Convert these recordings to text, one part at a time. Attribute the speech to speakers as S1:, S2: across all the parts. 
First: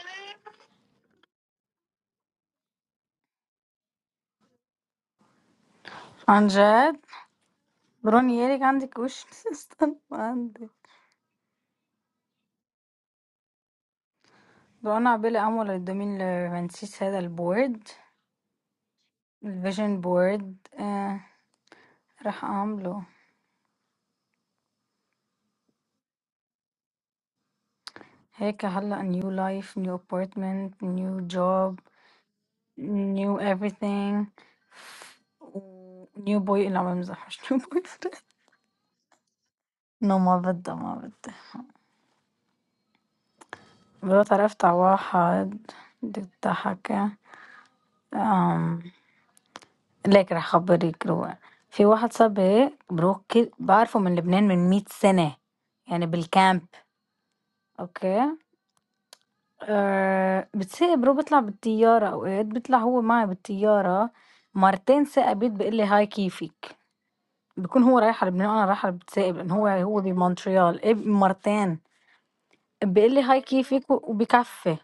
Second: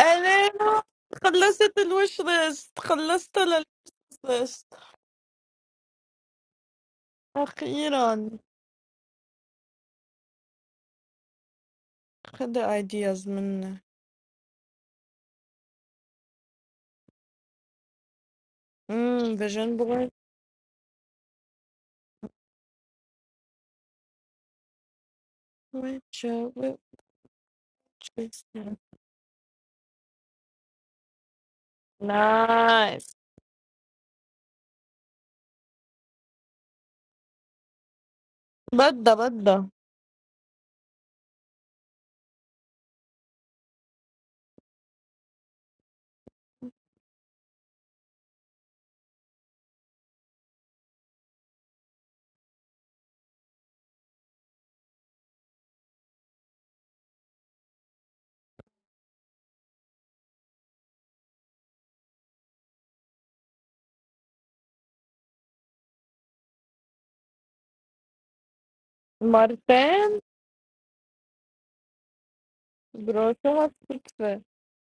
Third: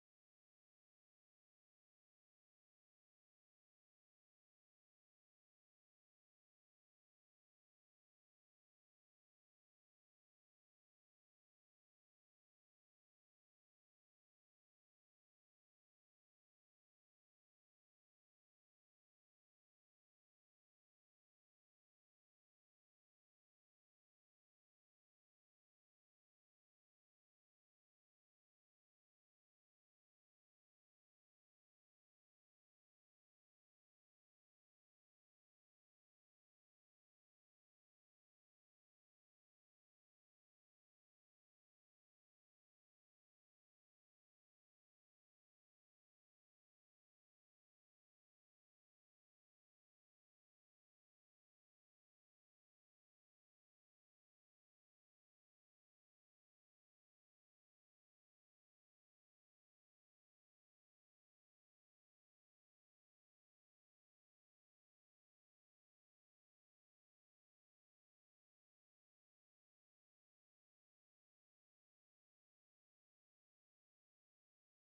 S1: أنا خلصت الوش ليست خلصت الوش ليست
S2: عن جد
S1: أخيرا
S2: بروني يارك عندك وش استنى عندي
S1: خد ideas منه
S2: رنا عبالي أعمل الدومين لفانسيس هذا البورد
S1: امم فيجن
S2: الفيجن
S1: بوي
S2: بورد آه راح أعمله هيك هلا نيو لايف نيو ابارتمنت نيو جوب
S1: نايس
S2: نيو everything نيو بوي لا ما بمزح مش نيو بوي
S1: بدأ بدأ
S2: نو ما بدها ما بدها مرات عرفت على واحد بدك تضحك لكن راح اخبرك روقا في واحد صاحبي بروح كل- بعرفه من لبنان من 100 سنة يعني بالكامب اوكي أه بتسيق برو بيطلع بالطيارة اوقات بيطلع هو معي بالطيارة مرتين ساق بيت بيقول لي هاي كيفك بكون هو رايح على لبنان وانا رايحة على بتساقب لان هو هو
S1: مرتين
S2: بمونتريال إيه مرتين بيقول لي
S1: برو
S2: هاي
S1: شو
S2: كيفك و-
S1: هالسكسة
S2: وبكفي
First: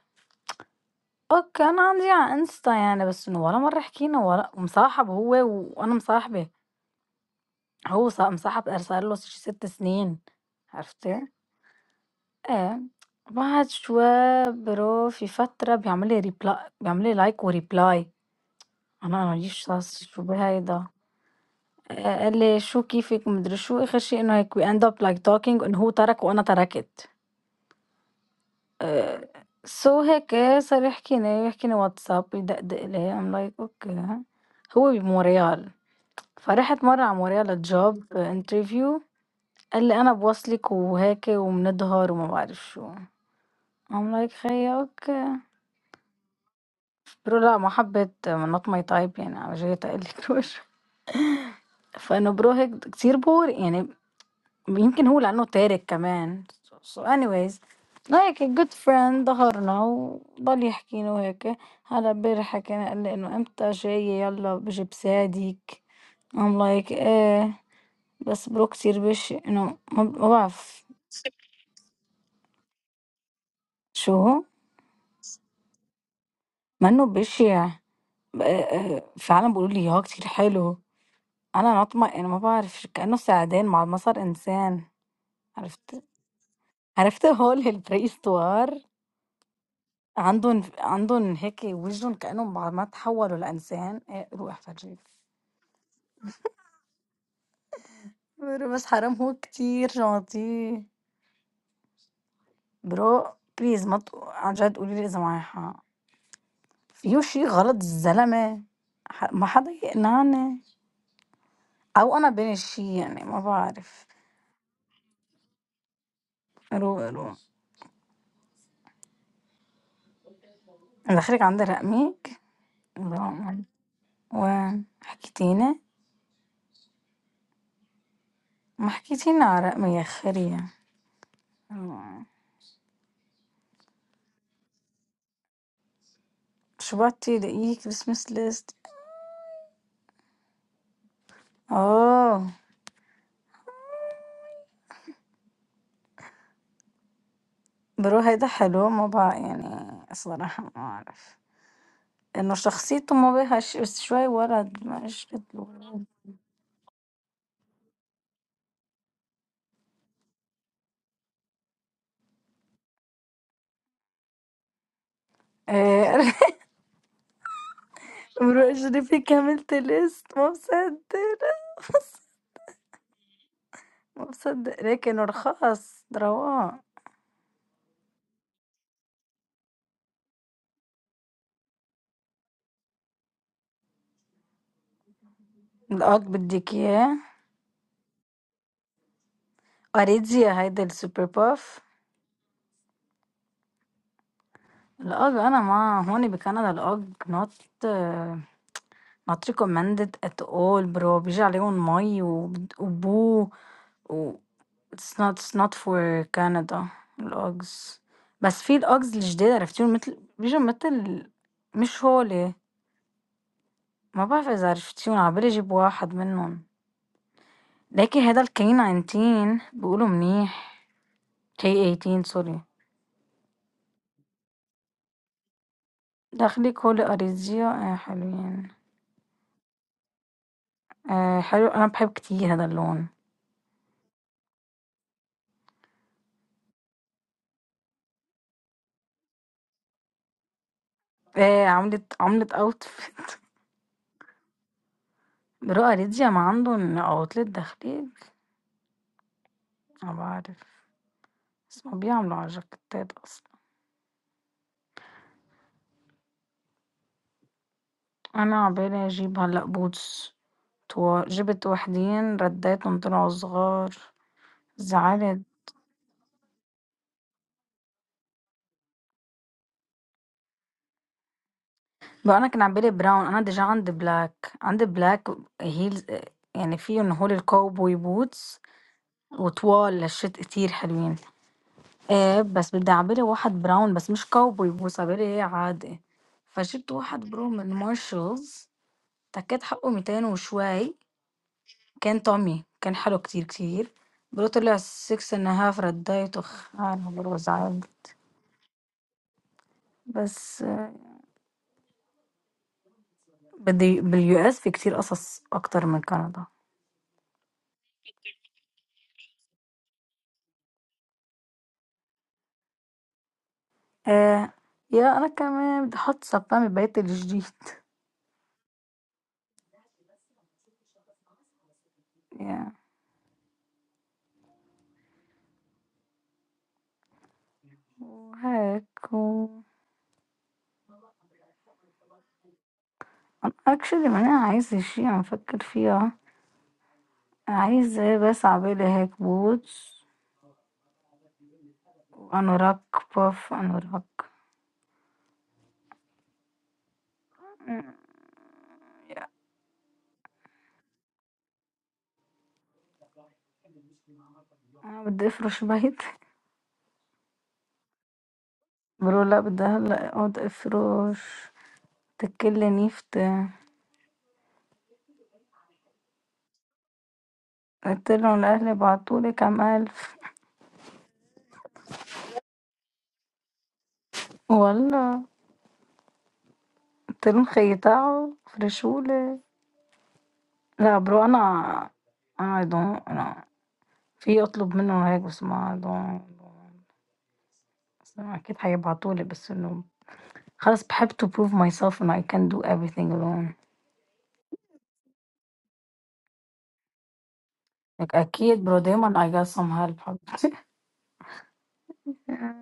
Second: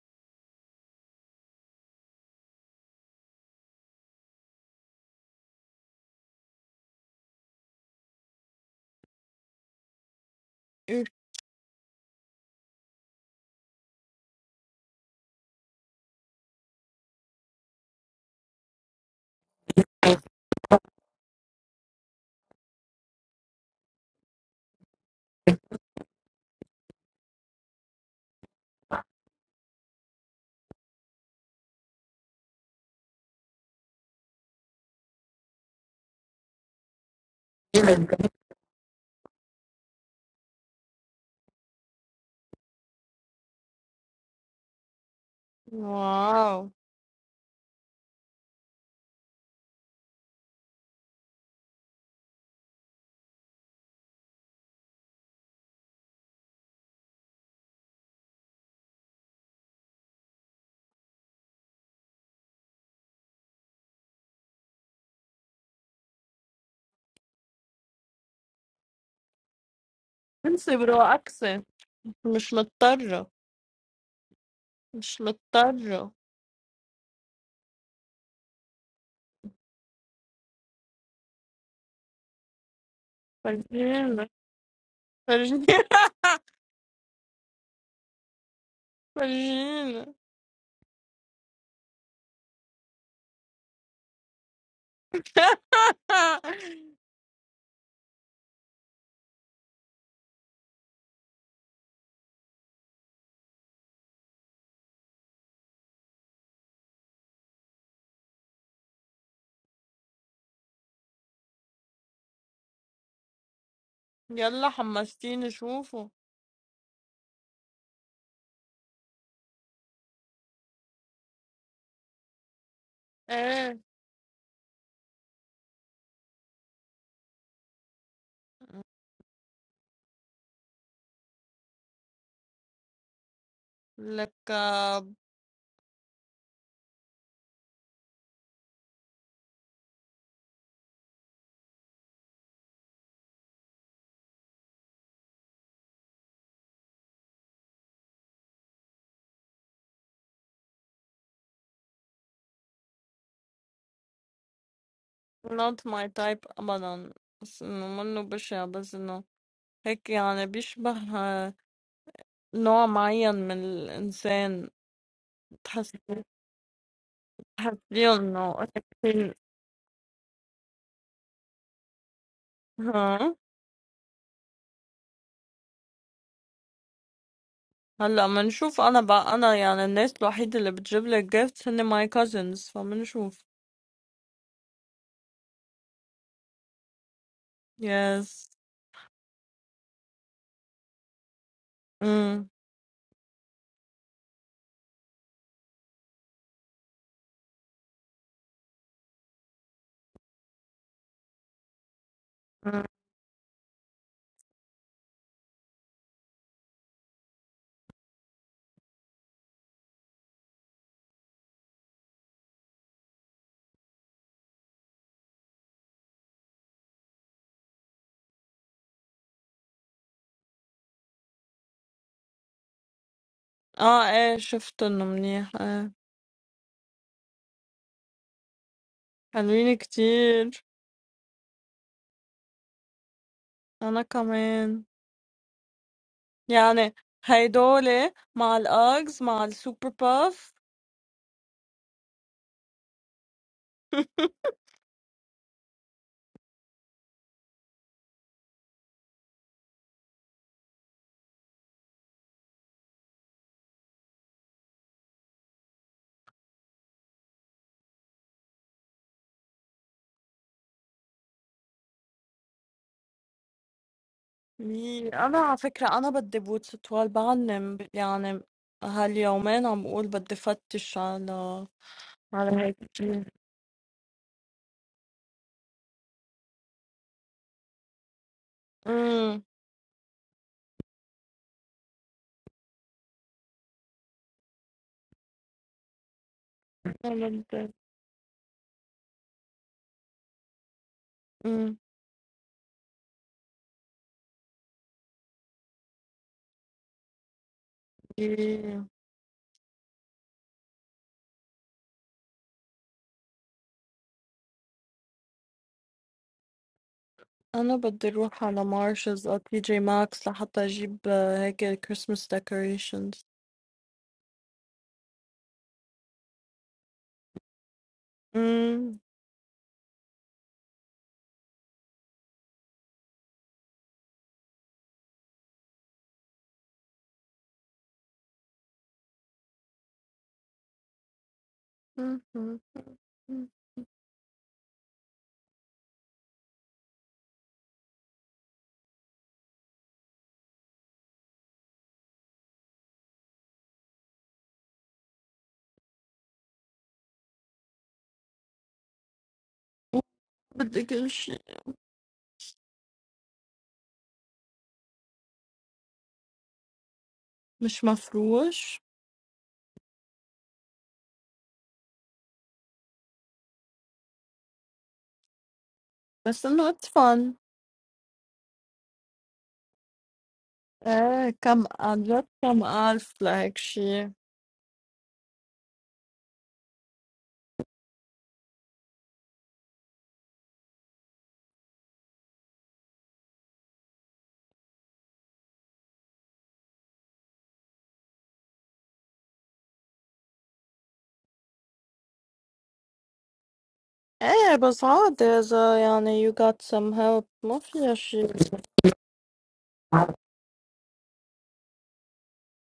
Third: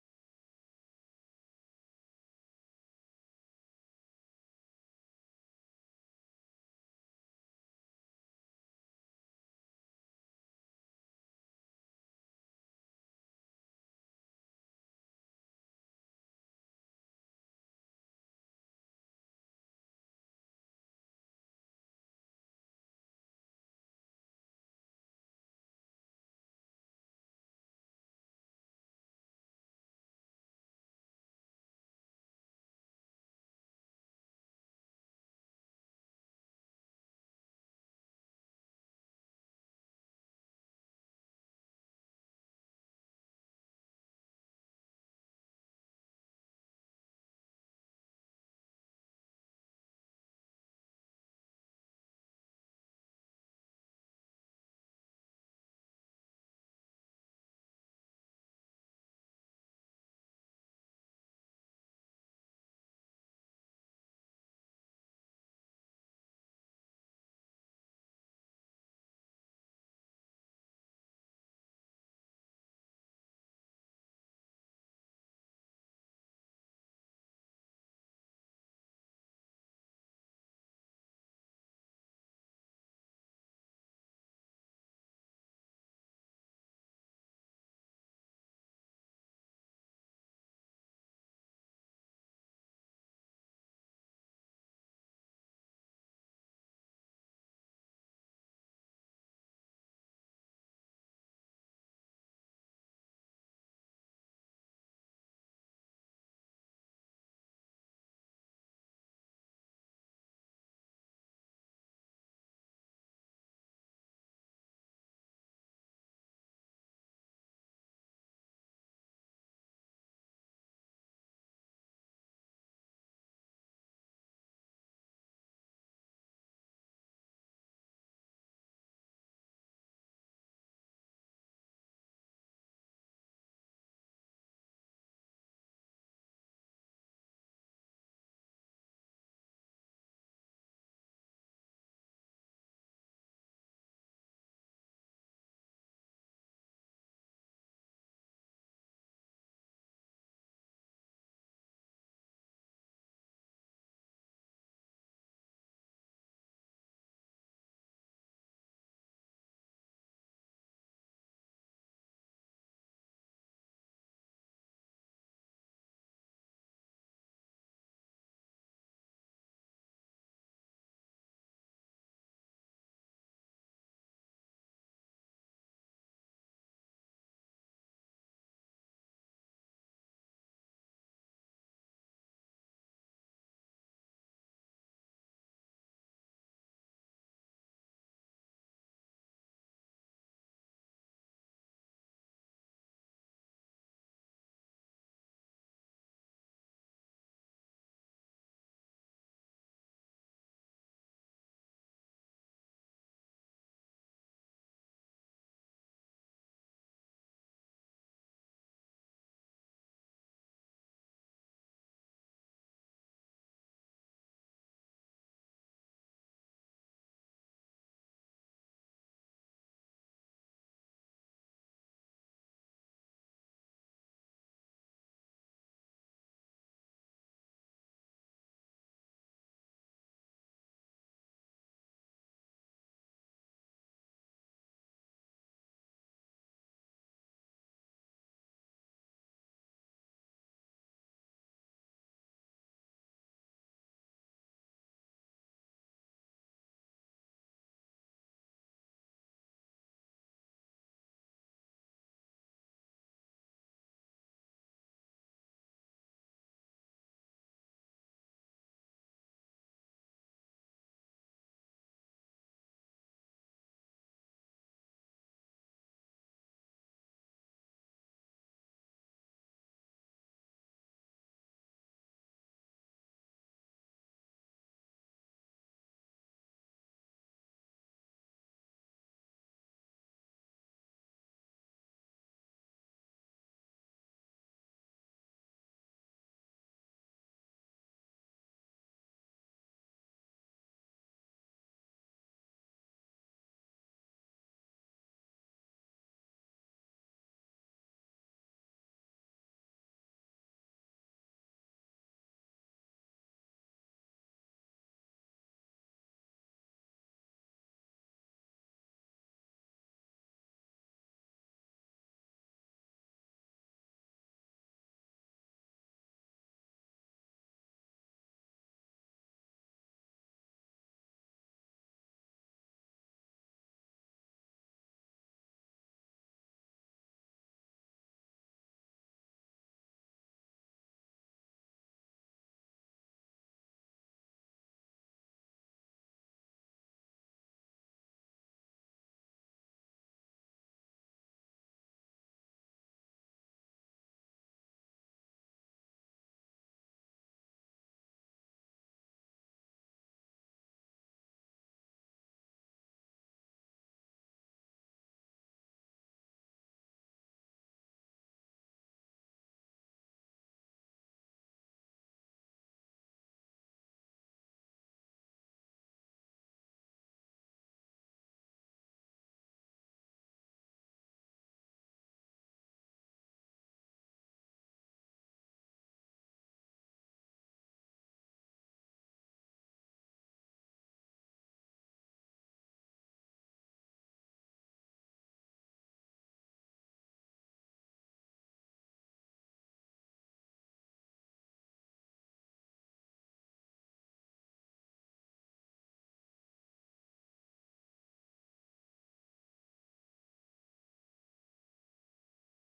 S2: اوكي انا عندي على انستا يعني بس انه ولا مرة حكينا ولا مصاحب هو وانا مصاحبة هو ص مصاحب أرسل له ش 6 سنين
S1: إيه.
S2: عرفتِ؟ آه، بعد شوية برو في فترة بيعمل لي reply بيعمل لي like وreply أنا ما ليش صاص شو بهيدا آآ، قال لي: "شو كيفك؟" وما أدري شو، آخر شي إنه هيك we end up like talking إنه هو ترك وأنا تركت آآ، so هيك صار يحكيني يحكيني واتساب يدقدق لي I'm like أوكي هو بمونريال، فرحت مرة على مونريال لjob interview قال لي: "أنا بواصلِك وهاكِ وبنضهر وما بعرفش و" I'm like خيّاك
S1: واو
S2: برو لا محبة not my type يعني أنا جاية أقلِّك الوش فأنا برو هيك كتير boring يعني يمكن هو لإنّه تارك كمان so anyways like a good friend ضهرنا وضل يحكي لي وهيك هلأ امبارح حكينا قال لي إنه إمتى جاية يلّا بجيب ساعدِك I'm like إيه بس برو كتير بشع إنه ما ما
S1: انسي
S2: بعرف
S1: برو أكسي مش مضطرة
S2: شو؟
S1: مش مضطرة
S2: منّو بشع. آه، آه، فعلا بيقولوا لي اه كتير حلو انا نطمة انا ما بعرفش كأنه سعدان مع المسار
S1: فرجينا
S2: انسان
S1: فرجينا
S2: عرفت عرفت هو البريستوار
S1: فرجينا
S2: عندهم عندهم هيك وجههم كأنهم بعد ما تحولوا لإنسان إيه، روح فرجيك برو بس حرام هو كتير جونتي برو بليز ما تق- عن جد قولي لي إذا معي حق فيه شي غلط الزلمة ح- ما حدا يقنعني أو أنا بين الشي يعني ما بعرف
S1: يلا حمستيني شوفه
S2: رو رو دخلك عندي رقمك
S1: ايه
S2: وحكيتينا ما حكيتينا عراء ما ياخري
S1: لك آه،
S2: شبعتي دقيق بس مسلست اه برو هيدا حلو ما بقى يعني صراحة ما أعرف إنه شخصيته ما بيهاش بس شوي ورد ما إيش قد
S1: not
S2: الولد.
S1: my type ابدا بس انه منه بشع بس انه هيك يعني بيشبه آه، نوع معين من الانسان تحس
S2: إيه،
S1: تحسيه انه
S2: برو أجري
S1: هيك-
S2: كملت ليست ما مصدق
S1: ها
S2: ما مصدق لكن رخاص رواق
S1: هلا منشوف انا بقى انا يعني الناس الوحيدة اللي بتجيب لك gifts هن my cousins فمنشوف
S2: الأج بدك إياه
S1: yes
S2: أريدزيا هيدا السوبر باف
S1: امم
S2: الأج أنا ما هون بكندا الأج نوت Not recommended at all برو بيجي عليهم مي وبد- وبو و it's not it's not for Canada الأجز بس في الأجز الجداد عرفتيهم مثل بيجوا مثل مش هولي ما بعرف إذا عرفتيهم عبالي أجيب واحد منهم لكن هذا الكين عينتين بيقولوا منيح كي 18 سوري
S1: اه ايه شفت انه منيح ايه
S2: داخلك هولي أريزيا آه حلوين
S1: حلوين كتير
S2: آه حلو أنا بحب كتير هذا اللون
S1: انا كمان يعني هيدول مع الأجز مع السوبر باف
S2: آه عملت عملت أوتفيت برو أريزيا ما عندهم أوتلت داخلية أنا باعرف، بس هُم بيعملوا على جاكيتات أصلًا، أنا عقبالي أجيب هلأ boots طوا جِبت وحدين ردّاهم طلعوا صغار،
S1: مي- أنا
S2: زعلت
S1: على فكرة أنا بدي بوتس طوال بعلم ب- يعني هاليومين عم بقول بدي فتش على
S2: بقى أنا
S1: على
S2: كان
S1: هيك
S2: عقبالي
S1: شي.
S2: brown أنا déjà عندي black عندي black heels آآ يعني فيهم هول الcowboy boots
S1: أمم
S2: وطوال لشّيت كتير حلوين، آآ بس بدي عقبالي واحد brown بس مش cowboy boots عقبالي إيه عادي، فجِبت واحد
S1: أنا
S2: برو
S1: بدي
S2: من Marshalls، ده كان حقّه 200 وشوي
S1: أمم
S2: كان طعمي كان حلو كتير كتير برضه طلع six and a half رد دايت وخانه برضه زعل
S1: إيه.
S2: بس آه، بدي باليو اس في كتير قصص أكتر من كندا
S1: أنا بدي أروح على مارشز أو تي جي ماكس لحتى أجيب آه، هيك كريسمس ديكوريشنز
S2: آه يا أنا كمان بدي أحط سبامي بيت الجديد
S1: أمم
S2: يا وهيك و
S1: أمم، أمم، أمم.
S2: أنا actually ما أنا عايزة شي عم فكر فيها عايزة بس عبالي هيك بوتس وأنوراك باف أنوراك
S1: بدي كل شي
S2: أنا بدي أفرش بيت
S1: مش مفروش
S2: بقولوا لا بدي هلا اقعد افرش تكل نيفت
S1: بس إنه it's fun
S2: قلتلن الأهل بعتولي كام ألف
S1: ايه كم ألف كم ألف لهيك شي
S2: والله قلتلن خيطاعوا فرشولي لا برو أنا أعدون أنا في أطلب منهم هيك بس ما أعدون بس أنا أكيد هيبعتولي بس إنه خلاص بحب to prove myself and I can do everything alone
S1: ايه بس عادي إذا يعني you got some help ما فيها
S2: like
S1: شي
S2: أكيد برو دايما I got some help حبيبتي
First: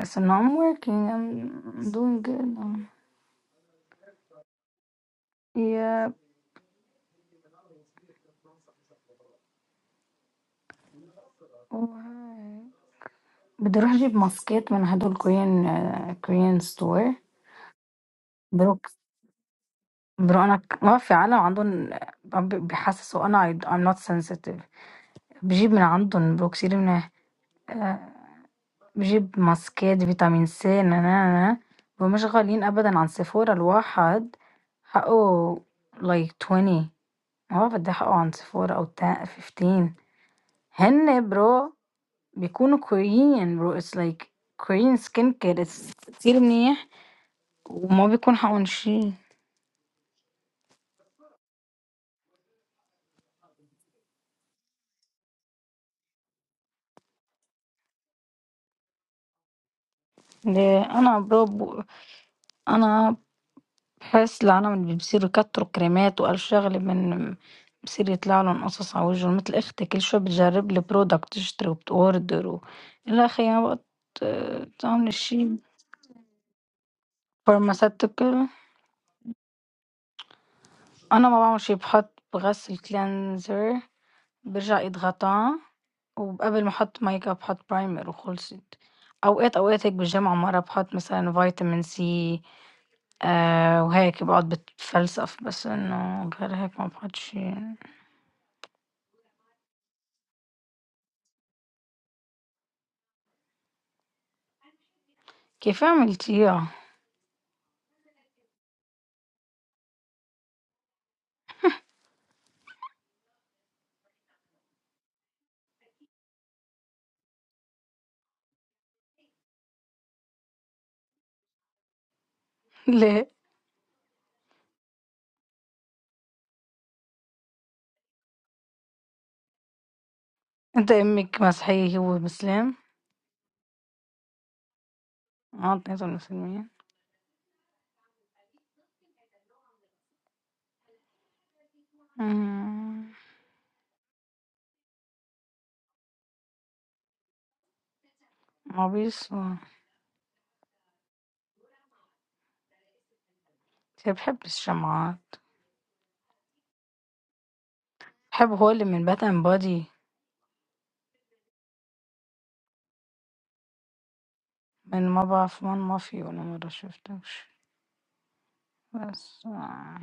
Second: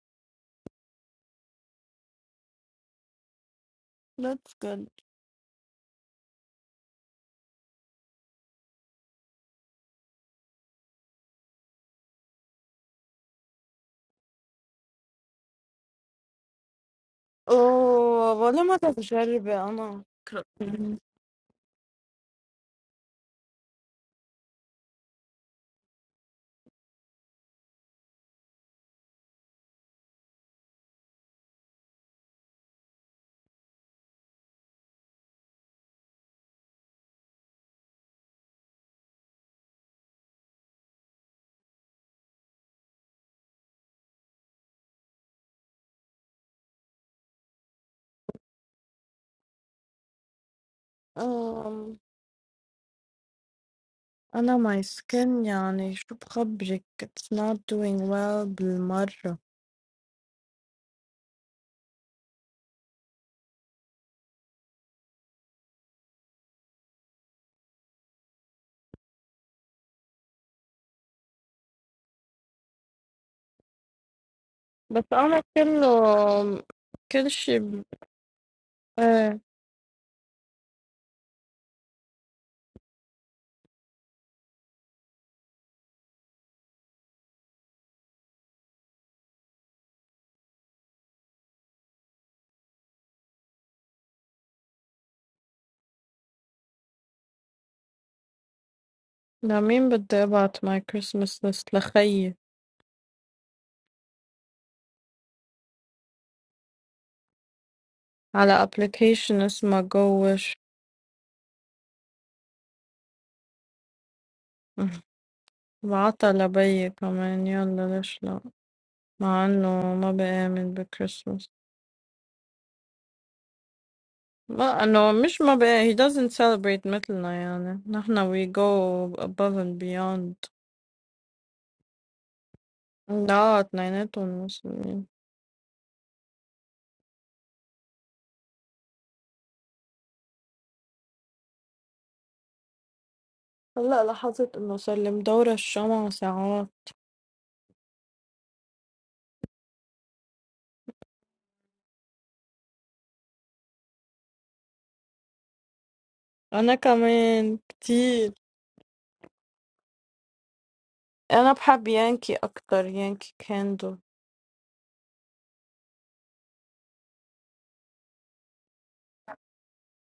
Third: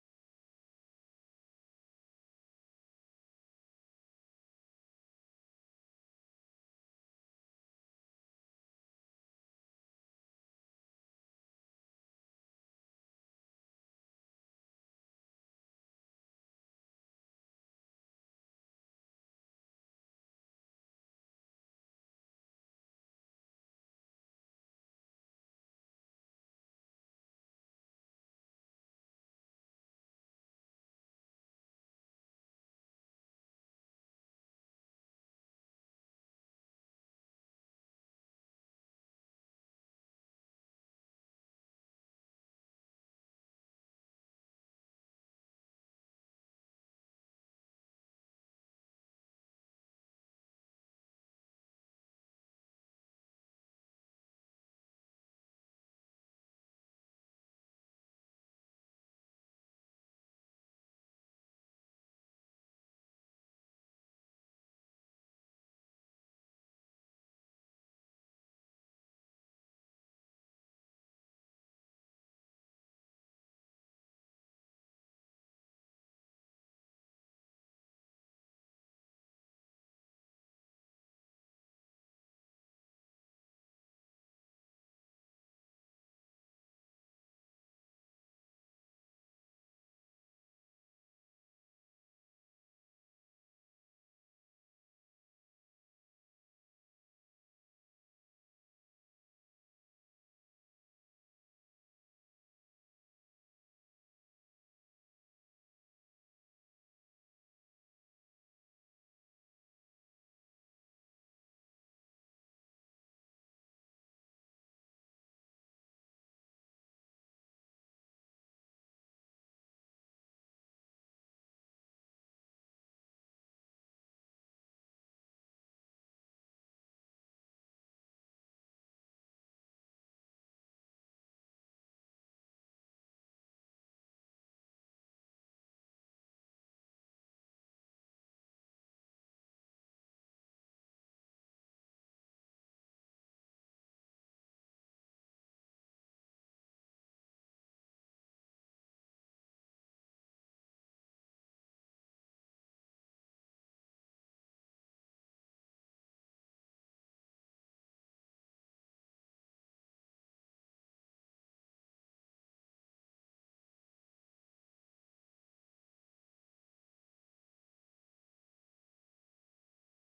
S2: بس إنه I'm working I'm doing good
S1: that's good
S2: yeah oh, hi. بتروح اجيب ماسكات من هدول كوريان آه، كوريان ستور
S1: اوه ولا
S2: بروك
S1: مرة بجربة أنا
S2: برو
S1: كر-
S2: انا ك- ما في عالم عندهم آه، ب- بيحسسوا انا I- I'm not sensitive بجيب من عندهم برو كتير منيح آه، بجيب ماسكات فيتامين سي نا نا نا ومش غاليين ابدا عن سيفورا الواحد حقه like 20 ما بدي حقه عن سيفورا او تا- 15 هن برو بيكونوا كوريين برو it's like Korean skincare it's كتير منيح وما بيكون حق من شيء
S1: أم، أنا my skin يعني شو بخبرك it's not doing well بالمرة
S2: ليه انا برب انا بحس العالم اللي بيصيروا يكتروا كريمات والف شغله من بصير يطلع لهم قصص على وجههم مثل اختي كل شوي بتجرب لي برودكت تشتري وبتوردر و... الى اخي ما بقى ت-
S1: بس
S2: تعمل
S1: أنا
S2: شيء
S1: كله كل شي ب...
S2: فارماسيتيكال
S1: ايه
S2: انا ما بعمل شيء بحط بغسل كلينزر برجع ايد غطا وقبل ما احط ميك اب بحط برايمر وخلصت اوقات اوقات هيك بالجامعه مره بحط مثلا فيتامين سي آآ وهيك باقعد باتفلسف بس إنه قال هيك ما باقعدش
S1: لمين بدي أبعت my Christmas list لخيي
S2: كيف عملتيها؟
S1: على application اسمها جوش وعطل بي كمان يلا ليش لا مع انه ما بآمن بكريسماس
S2: ليه؟
S1: ما انه مش ما بقى he doesn't celebrate مثلنا يعني نحنا we go above and beyond
S2: أنت أمِّك مسيحية هو مسلم؟
S1: لا اتنيناتهم مسلمين
S2: آه اتنيناتهم مسلمين؟ إمم،
S1: هلا لاحظت انه صار لي مدورة الشمع ساعات
S2: عبيص هو. بس هي بتحب الشمعات،
S1: انا كمان كتير
S2: بحب هو اللي من Bad and Body
S1: انا بحب يانكي اكتر يانكي كاندو
S2: من ما باعرف من ما في ولا مرة شفتوش بس آه،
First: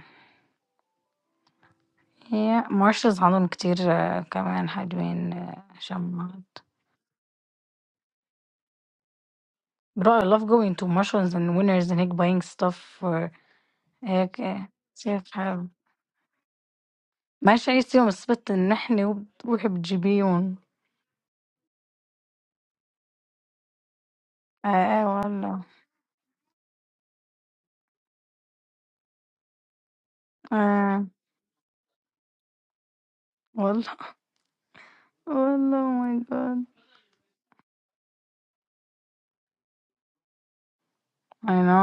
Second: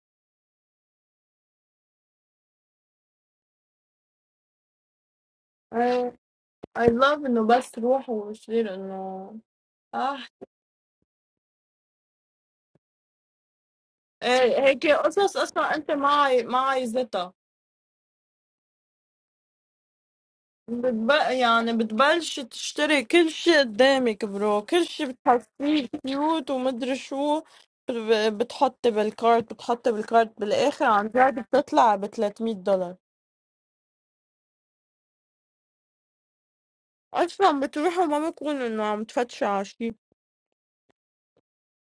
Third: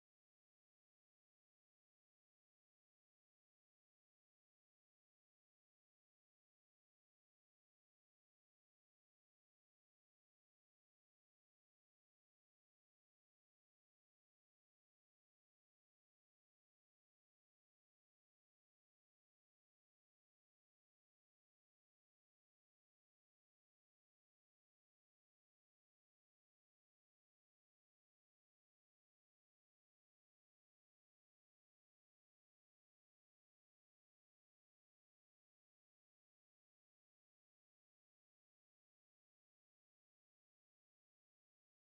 S2: هي Marshalls عندهم كتير آه، كمان حلوين آه،
S1: I
S2: شمعات.
S1: I love انه بس روح ويصير انه
S2: But
S1: اه
S2: I love going to Marshalls and Winners and هيك buying stuff هيك
S1: إيه، هيك
S2: كتير
S1: قصص
S2: حلو
S1: اصلا انت معي معي زيتها
S2: ماشي أي يوم السبت نحن وبتروحي بتجيبيهم
S1: بتب... يعني بتبلش تشتري كل شيء قدامك برو
S2: اه
S1: كل
S2: اه
S1: شيء
S2: والله
S1: بتحسيه كيوت ومدري شو ب- بتحطي بالكارت بتحطي بالكارت بالاخر عن
S2: اه
S1: جد بتطلع ب 300 دولار
S2: والله والله أو ماي جاد
S1: اصلا بتروحوا ما بكون انه عم تفتشوا على شيء
S2: اي نو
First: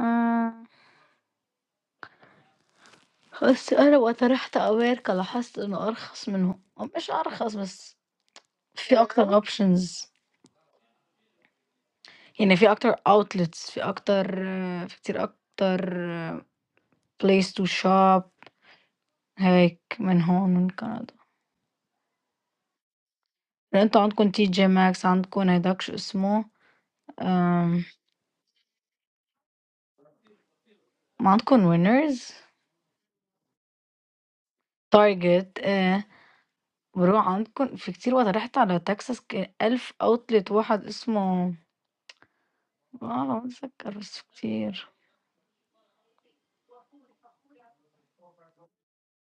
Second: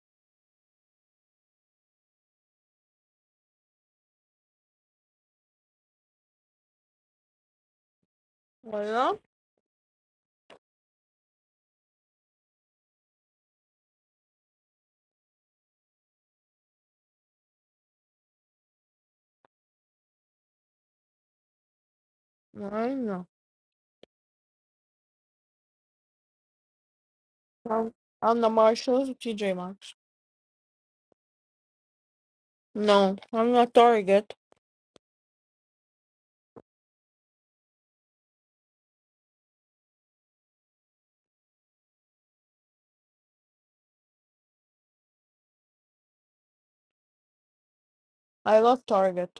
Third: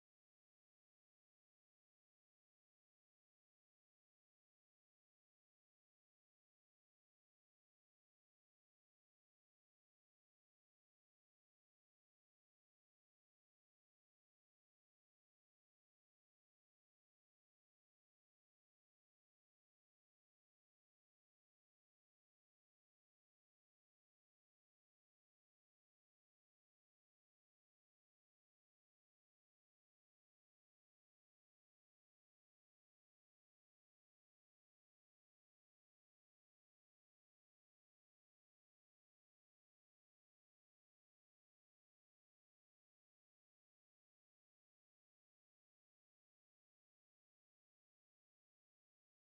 S2: اه بس أنا وقت رحت أمريكا لاحظت إنه أرخص منهم أو مش أرخص بس في
S1: ولا
S2: أكتر أوبشنز يعني في أكتر أوتلتس في أكتر آه، في كتير أكتر بليس تو شوب هيك من هون من كندا
S1: عنا
S2: لأن انتوا عندكم تي جي ماكس عندكم هيداك شو اسمه إيه،
S1: عنا مارشلز وتي جي ماكس
S2: ما عندكم وينرز
S1: نو عنا تارجت
S2: تارجت آه. بروح عندكم في كتير وقت رحت على تكساس ك- ألف أوتلت واحد اسمه اه ما بتذكر بس كتير
S1: I love تارجت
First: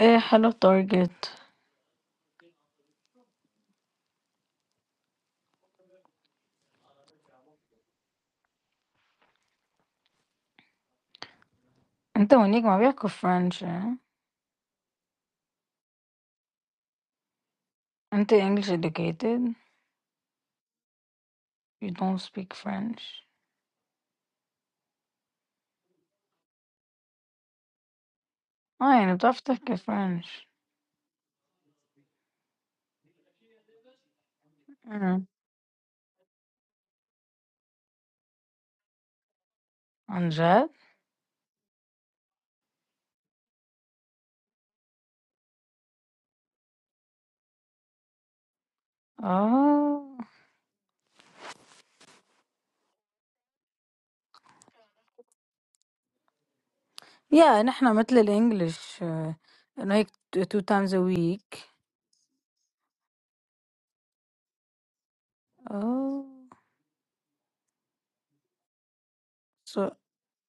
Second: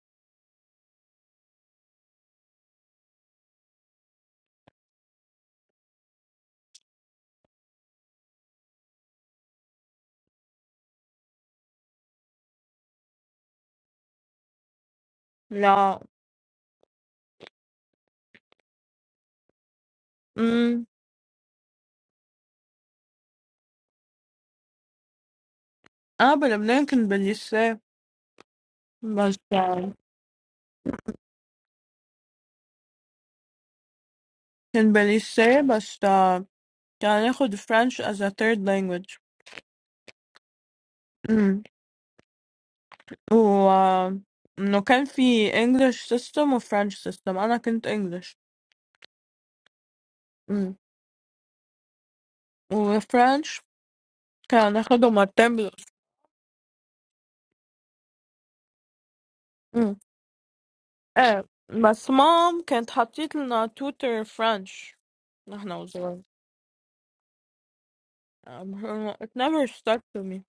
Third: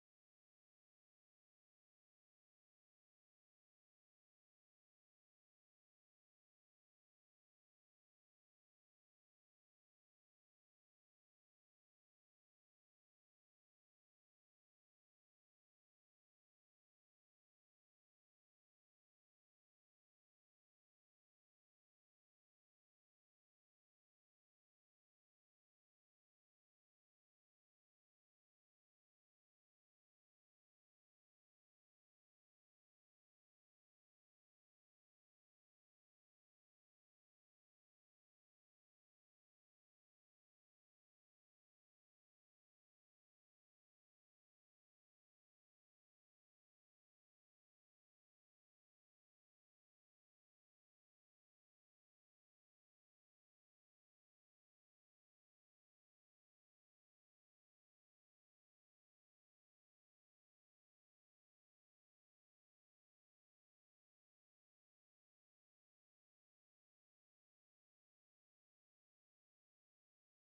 S2: ايه حلو تارجت انت ونيك ما بيحكوا فرنش اه؟
S1: لا
S2: انت English educated
S1: امم
S2: you don't speak French
S1: اه بلبنان كنت بالليسيه
S2: اه يعني
S1: بس
S2: بتعرف تحكي فرنش
S1: كنت
S2: اه.
S1: بالليسيه بس كان هناخد French as a third language
S2: عن جد
S1: امم و انه كان في English system و French system انا كنت English
S2: اه
S1: امم و French كان هناخده مرتين بالأسبوع
S2: يا نحنا مثل الانجليش انه
S1: امم
S2: هيك two times a
S1: ايه
S2: week
S1: بس مام كانت حطيت لنا tutor French نحن وصغار
S2: اه
S1: Um, it never
S2: So
S1: stuck to me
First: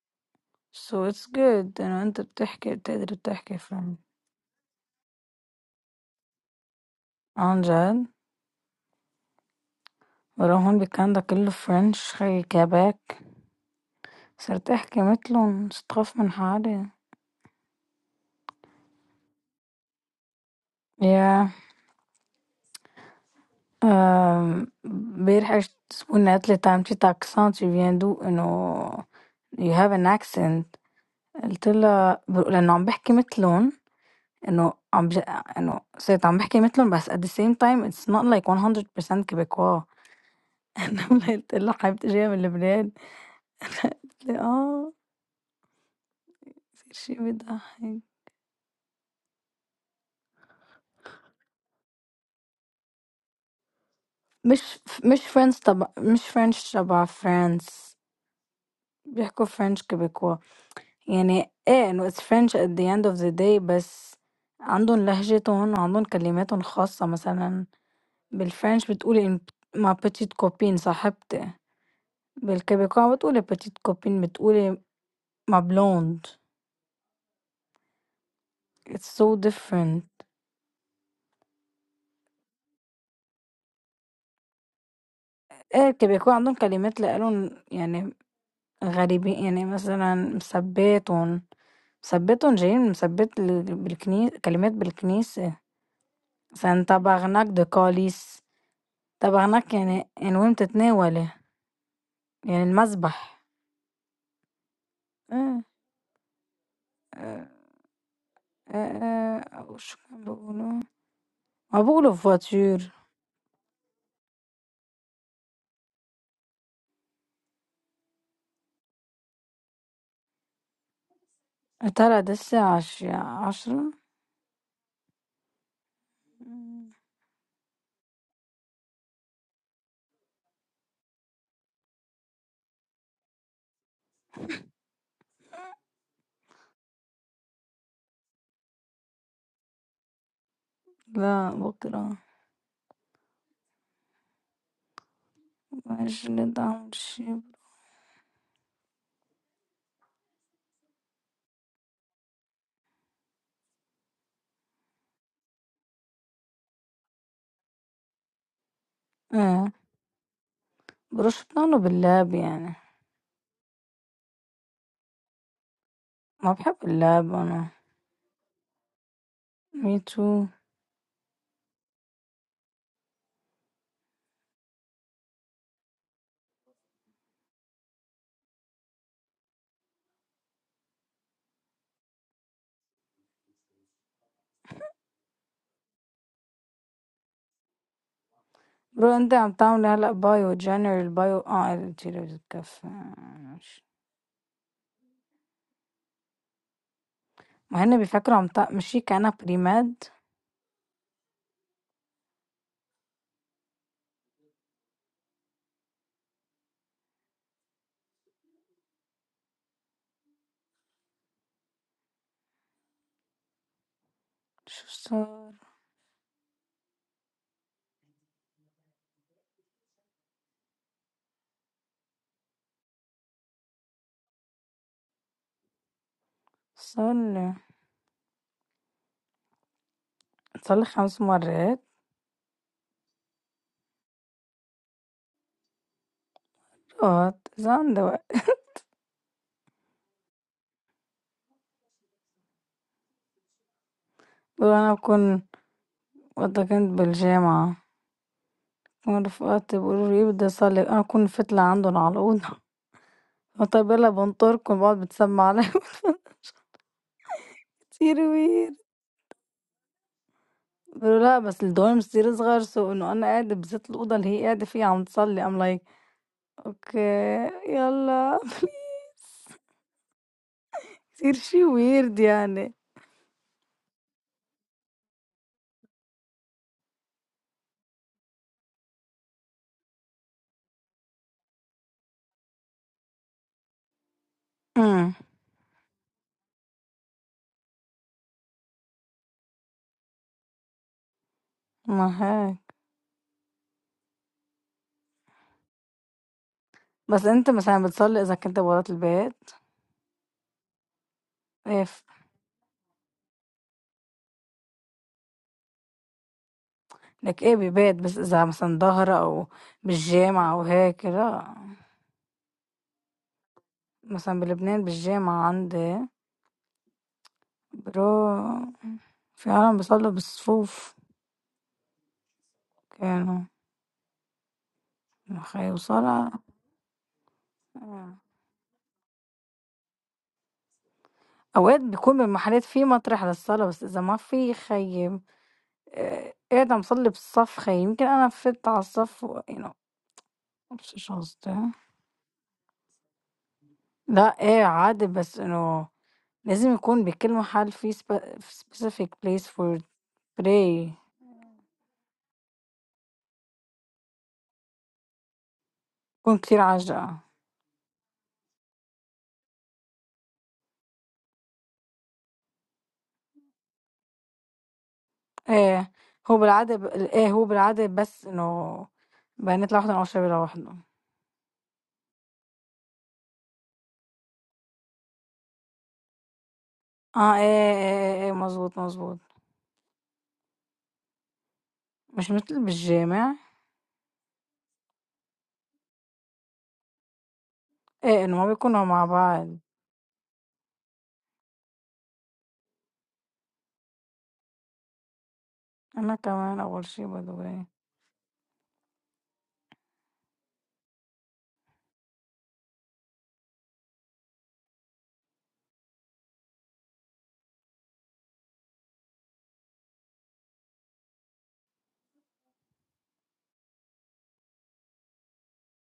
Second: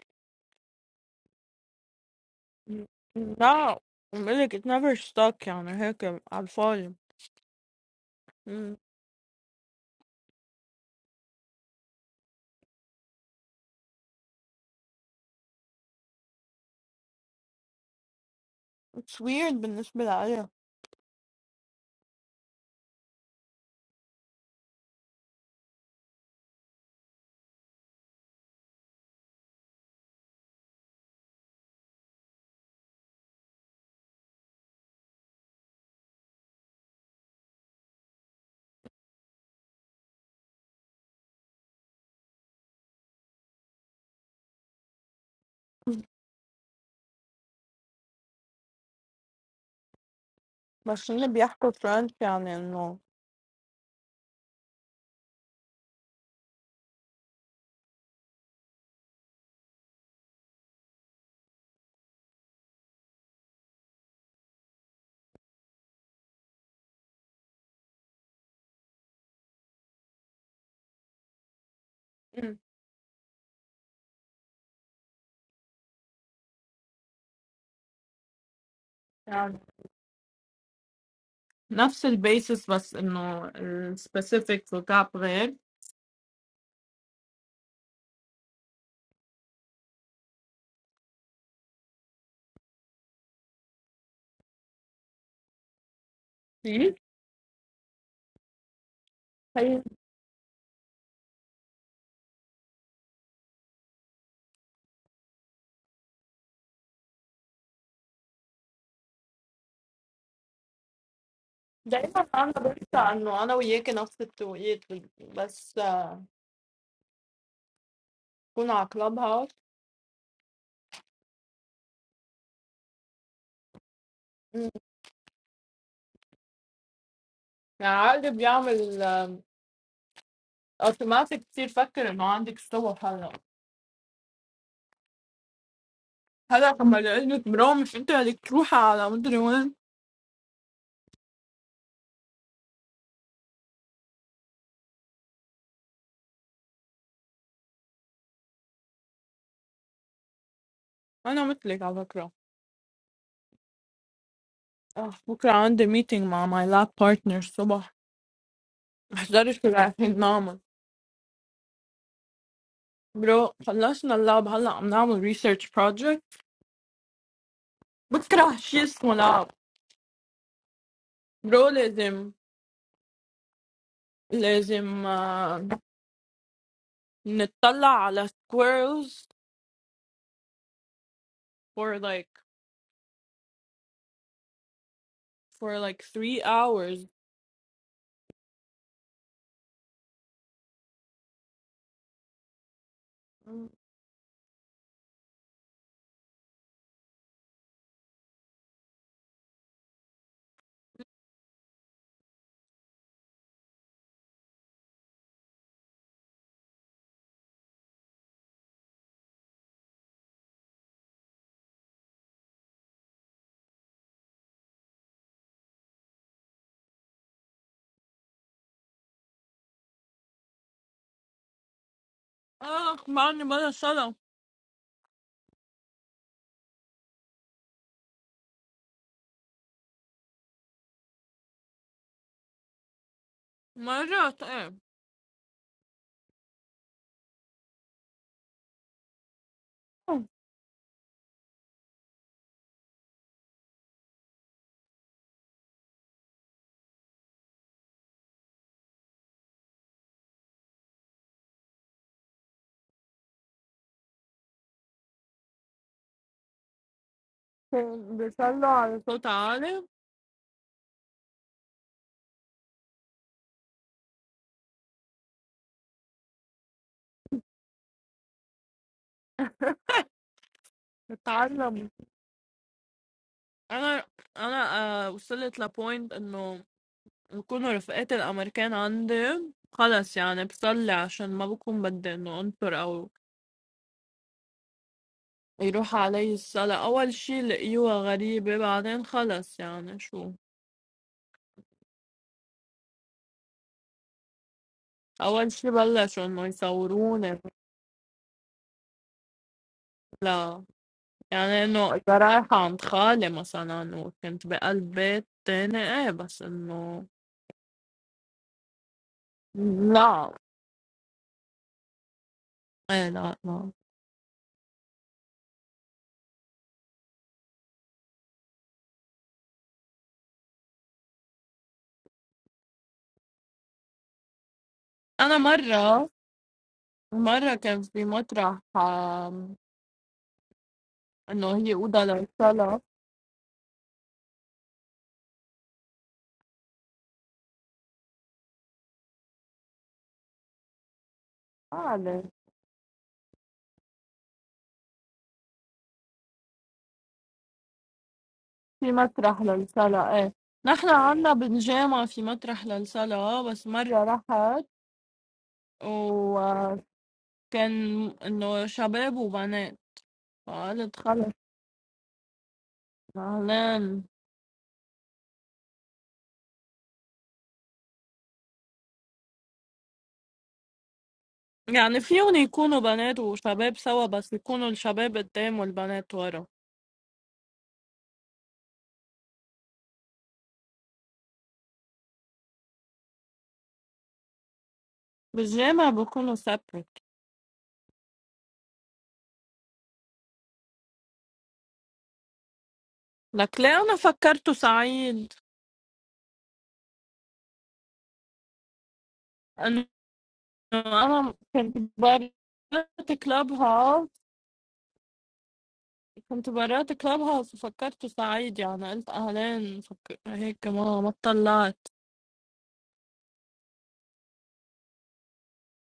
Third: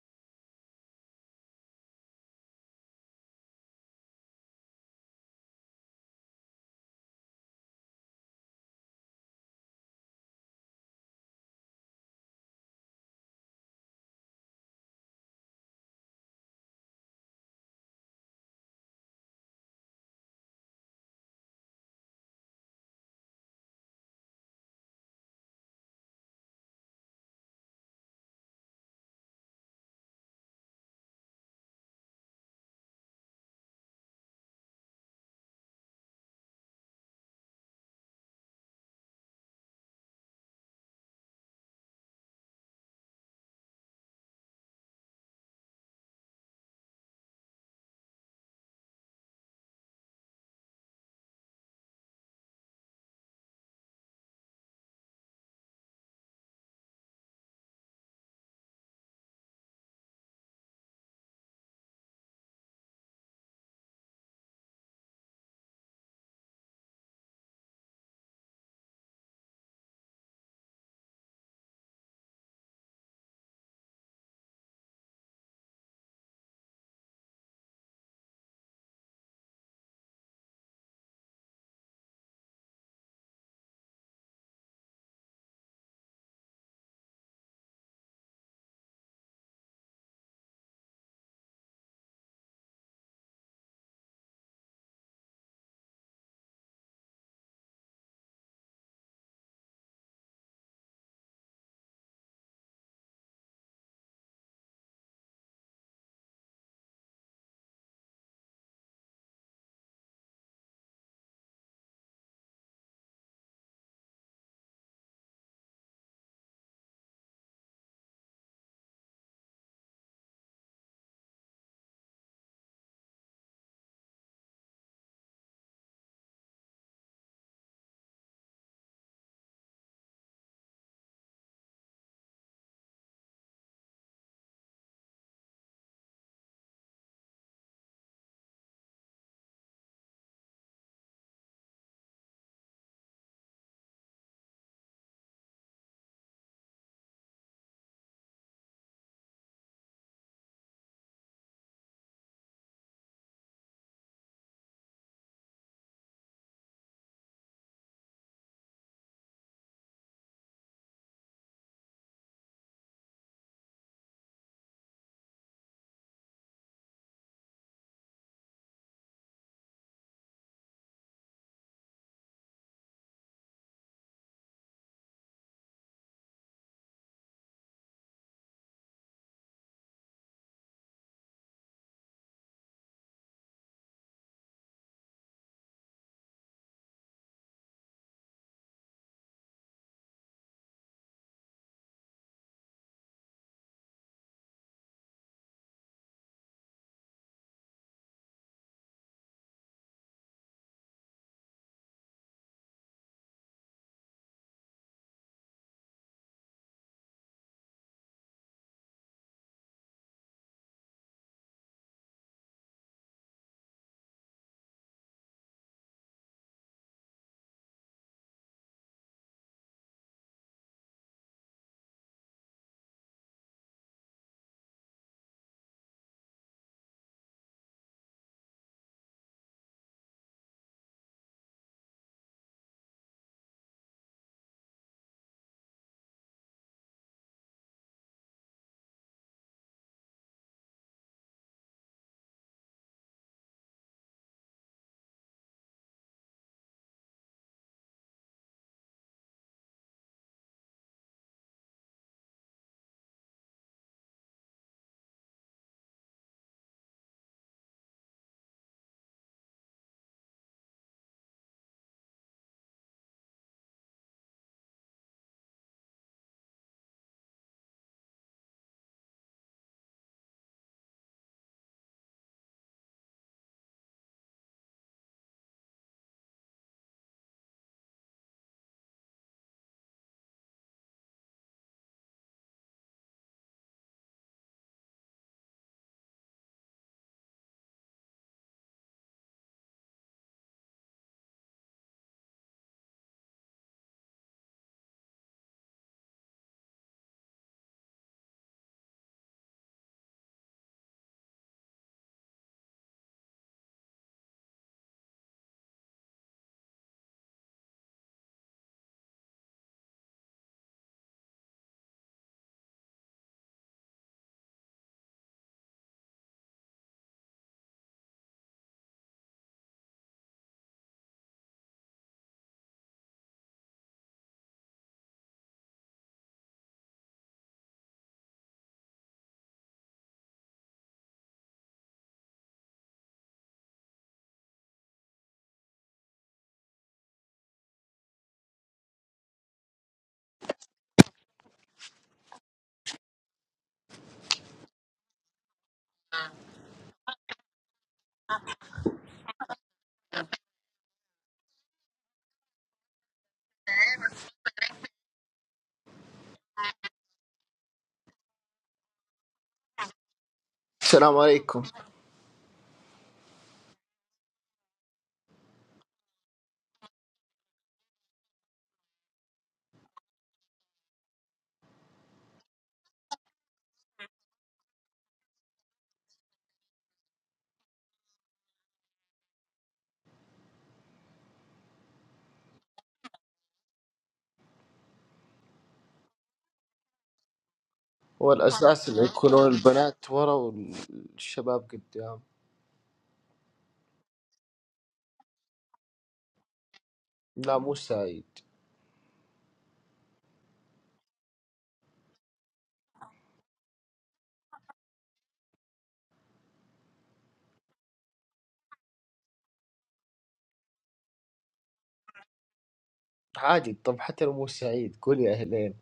S2: So it's good انه انت بتحكي
S1: Mm,
S2: بتقدر تحكي
S1: لا
S2: فرنش
S1: بقولك it never stuck يعني هيك على الفاضي
S2: عن جد
S1: مم.
S2: ولو هون بكندا كله فرنش خي كيباك صرت احكي مثلهم صرت اخاف من حالي
S1: it's weird بالنسبة لإلي
S2: يا امبارح اجت زبونة قالت لي تعمل شي تاكسون tu viens d'où انه you have an accent قلت لها ب- لانه عم بحكي مثلهم انه عم بج... انه صرت عم بحكي مثلهم بس at the same time it's not like 100% كيبيكوا انا قلت لها حبيبتي جايه من لبنان قالت لي اه
S1: Mm.
S2: شي بيضحك
S1: بس اللي بيحكوا فرنش يعني انه
S2: مش مش فرنش تبع مش فرنش تبع فرانس بيحكوا فرنش كيبيكوا يعني ايه انه it's French at the end of the day بس عندهم لهجتهم وعندهم كلماتهم الخاصة مثلا بالفرنش بتقولي إن- ما بتيت كوبين صاحبتي بالكيبيكوا بتقولي بتيت كوبين بتقولي ما بلوند it's so
S1: Mm.
S2: different
S1: نفس البيسس بس انه السبيسيفيكس والتعب غير
S2: ايه الكيبيكوا عندهم كلمات لإلهم يعني غريبين يعني مثلا مثباتهم ثبّتهم جايين مثبّت ال بالكني كلمات بالكنيسة،
S1: في
S2: سنتبهناك بقاليس، تبهناك
S1: هي
S2: يعني يعني وهي متتناوله، يعني المسبح، آه، آآ آآ وش كان باقوله؟ هو باقوله
S1: دايما انا
S2: voiture
S1: بنسى انه انا وياكي نفس التوقيت بس آه، كون على كلاب هاوس
S2: ترى ده الساعة عش 10:00
S1: مم.
S2: إمم،
S1: يعني عقلي بيعمل اوتوماتيك كتير فكر انه عندك صوت هلا هلا لما يقول لك برام مش انت بدك تروحي على مدري وين
S2: لأ بكرة عشرة
S1: انا مثلك على فكره اه بكره عندي ميتينج مع ماي لاب بارتنر الصبح احضري شو
S2: آه،
S1: رايحين نعمل
S2: بيرشطنوا باللعب يعني،
S1: برو خلصنا اللاب هلا عم نعمل ريسيرش project
S2: ما باحب اللعب أنا
S1: بكره شيء اسمه لعب
S2: me too.
S1: برو لازم لازم آه، نتطلع على squirrels for like for like three hours
S2: برو انت عم تعمل هلا بايو جنرال بايو اه الجيرو بتكفي ماشي. وهن بيفكروا عم تق... مش هي كأنها بريماد شو صار
S1: اخ ما عندي بلا صلاة
S2: صار لي صار لي خمس مرات
S1: مرة ايه
S2: رفقات إذا عندي وقت بقول أنا بكون وقتها كنت بالجامعة بكون رفقاتي بيقولوا لي بدي أصلي أنا بكون فت لعندهم على الأوضة طيب يلا بنطركم بقعد بتسمع عليهم كتير
S1: بيصلوا
S2: وير
S1: على صوت عالي
S2: بيقولوا لا بس الدورم كتير صغار سو إنه أنا قاعدة بزت الأوضة اللي هي قاعدة فيها عم تصلي أم أوكي يالّا please كتير شي
S1: بتعلم
S2: weird يعني.
S1: انا انا آه، وصلت لبوينت انه يكونوا رفقاتي الامريكان عندي خلص يعني بصلي عشان ما بكون بدي انه انطر او
S2: إمم،
S1: يروح عليه الصلاة أول شي لقيوها غريبة بعدين خلص يعني شو
S2: معاك.
S1: أول شي بلشوا إنه
S2: بس
S1: يصوروني
S2: أنت مثلًا بتصلّي إذا كنت برّة البيت؟
S1: لا يعني
S2: إيه
S1: إنه
S2: ف
S1: إذا رايحة عند خالي مثلا وكنت بقلب بيت تاني إيه بس إنه
S2: لك إيه ببيت، بس إذا مثلًا ضهرة أو
S1: لا
S2: بالجامعة أو هيك لأ،
S1: إيه لا لا
S2: مثلًا بلبنان بالجامعة عندي بيروح في عالم بيصلّوا بالصفوف كانوا
S1: أنا
S2: ياخي
S1: مرة
S2: وصلاة
S1: مرة كان في
S2: آه،
S1: مطرح آم، إنه هي
S2: أوقات
S1: أوضة
S2: بيكون بالمحلات
S1: للصلاة
S2: في مطرح للصلاة، بس إذا ما في ياخيي آه، قاعدة مصلي بالصف خي يمكن أنا فت على الصف و... يعني مش قصدي
S1: أعلم
S2: لا ايه عادي بس انه لازم يكون بكل محل في, سب... في
S1: في
S2: specific
S1: مطرح
S2: place for
S1: للصلاة إيه نحن
S2: pray
S1: عنا بالجامعة في مطرح للصلاة بس مرة رحت
S2: يكون كتير
S1: وكان
S2: عجقة
S1: إنه شباب وبنات فقالت
S3: السلام
S1: خلص
S3: عليكم
S1: أهلين
S2: ايه هو بالعادة ب... ايه هو بالعادة بس انه بنات لوحدهم أو شباب لوحدهم
S1: يعني فيهم يكونوا بنات وشباب سوا بس يكونوا الشباب قدام والبنات ورا
S2: اه ايه ايه ايه, إيه مزبوط مزبوط مش مثل بالجامع
S1: بالجامع بيكونوا سبريت
S2: ايه
S3: هو
S2: انه ما بيكونوا
S3: الأساس اللي
S2: مع بعض
S3: يكونون البنات ورا والشباب قدام
S1: لك ليه أنا فكرته سعيد
S2: انا كمان اول شي بدو
S3: لا
S2: إيه.
S3: مو سعيد
S1: إنه أنا كنت برات كلاب هاوس كنت برات كلاب هاوس وفكرته سعيد يعني قلت أهلين فك... هيك ما ما طلعت
S3: عادي طب حتى لو مو سعيد قول يا أهلين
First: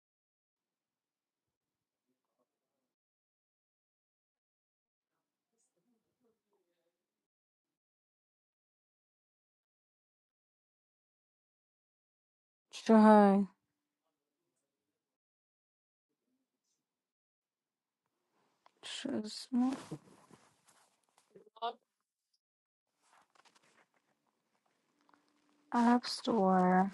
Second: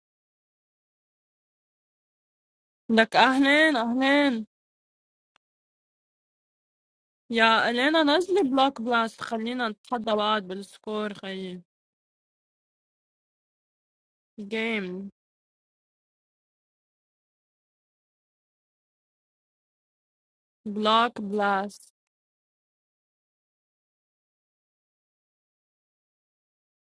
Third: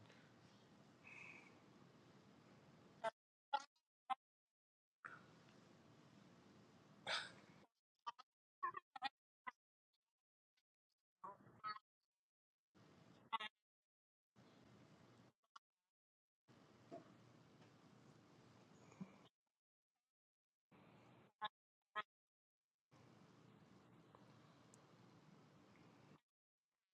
S1: لك أهلين أهلين يا الينا نزلي بلاك بلاست خلينا نتحدى بعض بالسكور خيي
S2: شو هاي
S1: جيم
S2: شو اسمه
S1: بلاك بلاست
S2: اب ستور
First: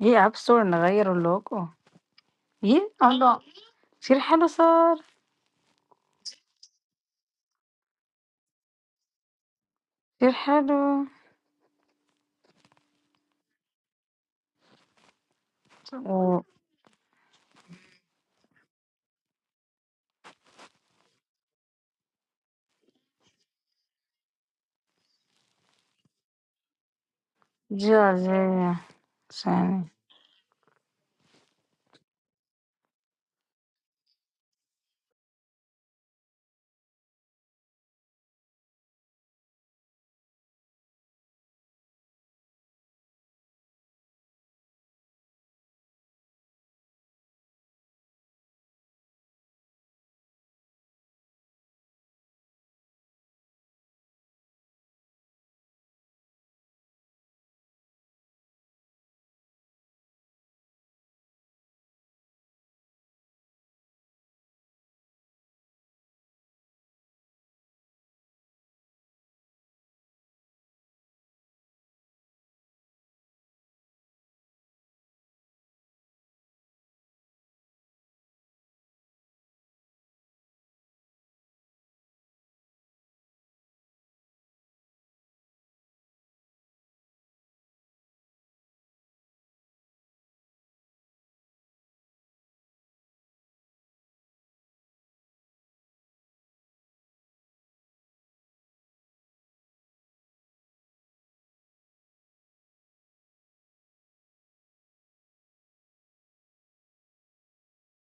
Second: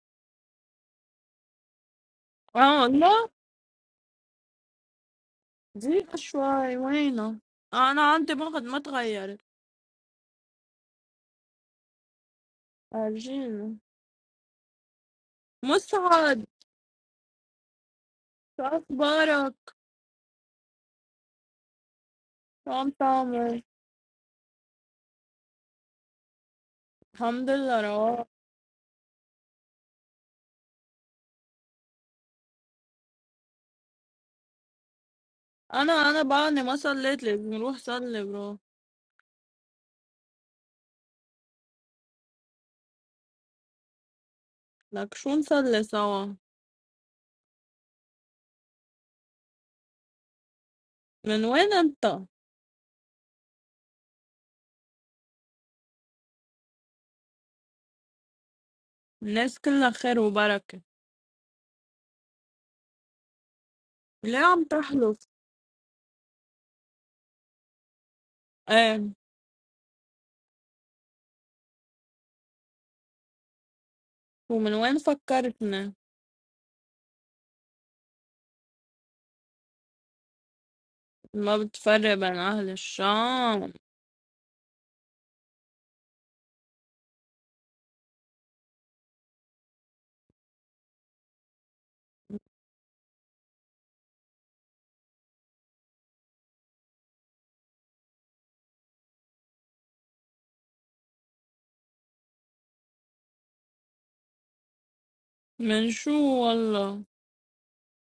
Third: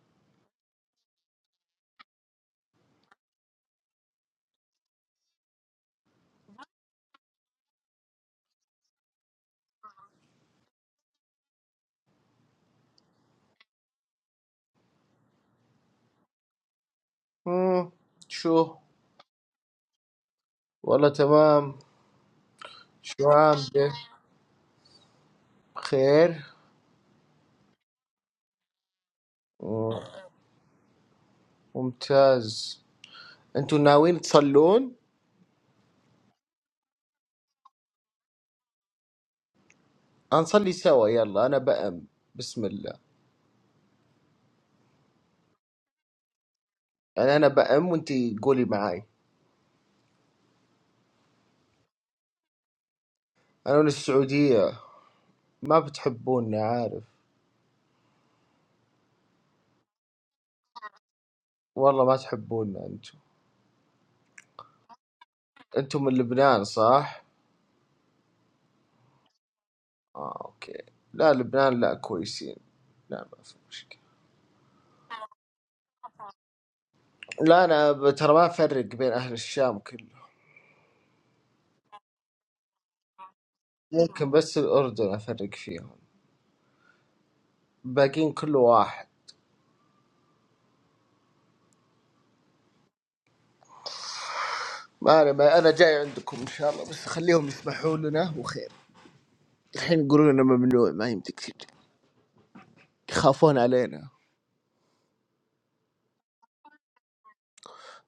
S2: ايه اب ستور نغير اللوجو
S1: اه
S2: ايه
S1: لا
S2: الله كتير حلو صار
S1: دقيقة شوي وينه انا عندي مخد ما تغيرت
S2: كتير حلو
S1: ارجينا مسعد
S2: وجا
S3: مم.
S1: شو
S3: شو
S1: اخبارك
S3: والله تمام
S1: شو عم
S3: شو
S1: تعمل
S3: عامله بخير
S1: الحمد لله روح
S2: جاية ثانية
S3: مم. ممتاز أنتوا ناويين تصلون
S1: انا انا بعدني ما صليت لازم نروح صلي برو
S3: هنصلي سوا يلا أنا بأم بسم الله
S1: لك شو نصلي سوا
S3: يعني أنا بأم وأنتي قولي معاي
S1: من وين انت
S3: أنا من السعودية ما بتحبونا عارف
S1: الناس كلها خير وبركة
S3: والله ما تحبونا أنتوا
S1: ليه عم تحلف
S3: أنتم من لبنان صح؟
S1: ايه
S3: آه أوكي لا لبنان لا كويسين لا ما في مشكلة
S1: ومن وين فكرتنا
S3: لا أنا ب- ترى ما أفرق بين أهل الشام كله
S1: ما بتفرق بين أهل الشام
S3: ممكن بس الأردن أفرق فيهم باقيين كله واحد ما أنا ما أنا جاي عندكم إن شاء الله بس خليهم يسمحوا لنا وخير الحين يقولون لنا ممنوع ما يمديك تجي يخافون علينا
S1: من شو والله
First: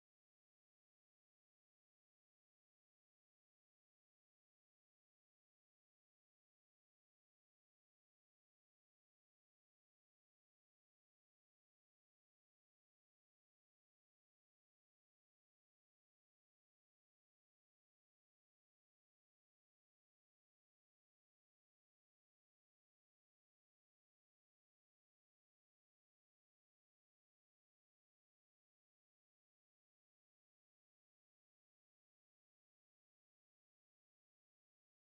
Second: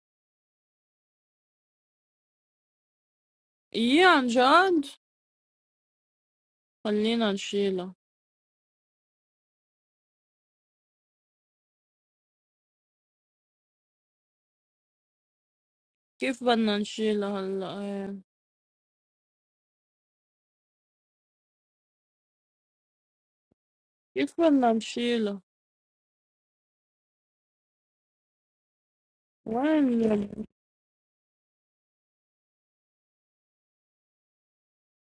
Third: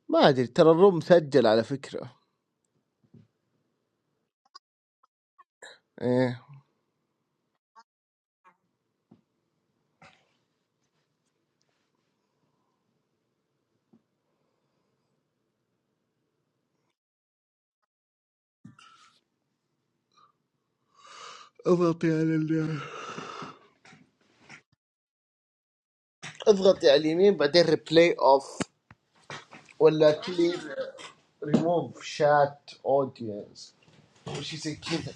S3: ما أدري ترى الروم مسجل على فكرة
S1: إيه عن جد
S3: إيه
S1: خلينا نشيله كيف بدنا نشيله هلا إيه.
S3: اضغطي على ال
S1: كيف بدنا نشيله
S3: اضغطي على اليمين بعدين ريبلاي أوف
S1: وين يا
S3: ولا
S1: ابن
S3: كلير ريموف شات أودينس وشي زي كذا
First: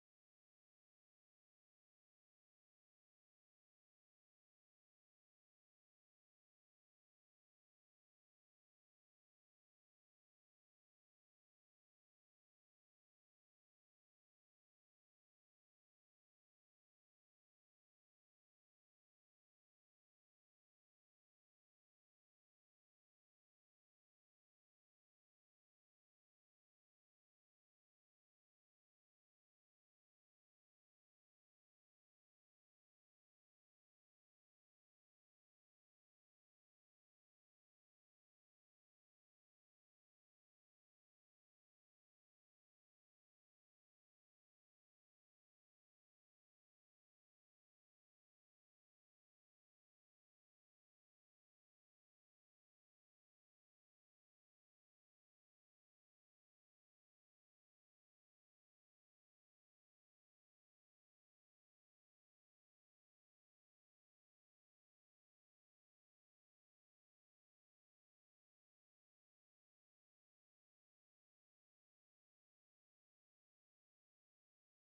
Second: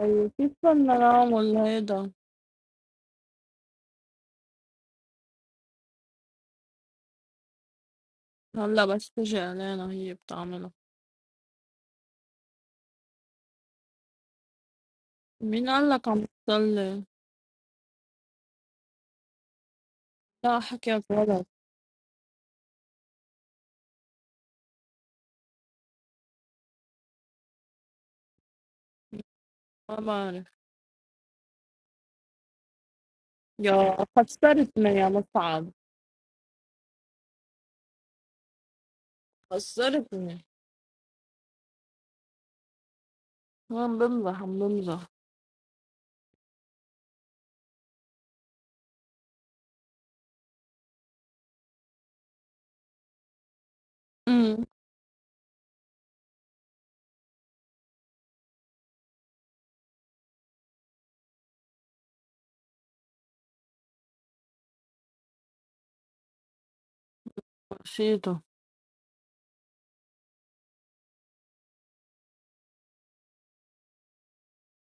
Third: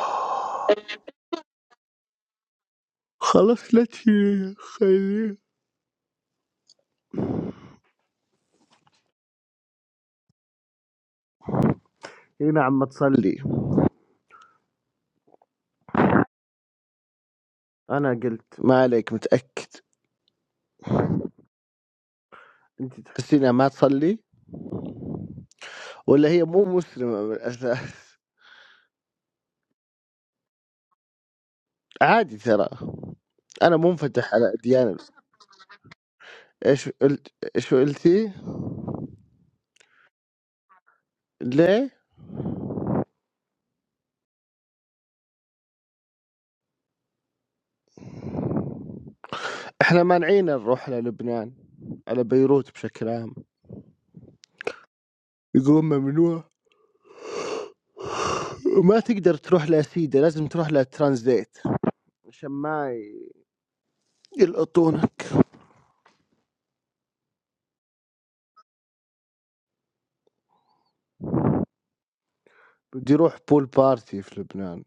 S1: الخيو؟ كيف بدنا نعمل هيدا
S3: خلاص لا تشيليها خليها
S1: هلا بس تجي علينا هي بتعمله
S3: هنا عم تصلي
S1: مين قال لك عم تصلي
S3: انا قلت ما عليك متاكد
S1: لا حكيك غلط
S3: انت تحسينها ما تصلي ولا هي مو مسلمه من الاساس
S1: ما بعرف
S3: عادي ترى انا
S1: يا
S3: منفتح على
S1: خسرتني
S3: اديان
S1: يا مصعب
S3: ايش قلت ايش قلتي
S1: خسرتني
S3: ليه
S1: عم بمزح عم بمزح
S3: احنا مانعين نروح للبنان على بيروت بشكل عام
S1: امم
S3: يقولون ممنوع ما تقدر تروح لسيدة لازم تروح لترانزيت عشان ما ي- يلقطونك
S1: نسيته
S3: بدي اروح بول بارتي في لبنان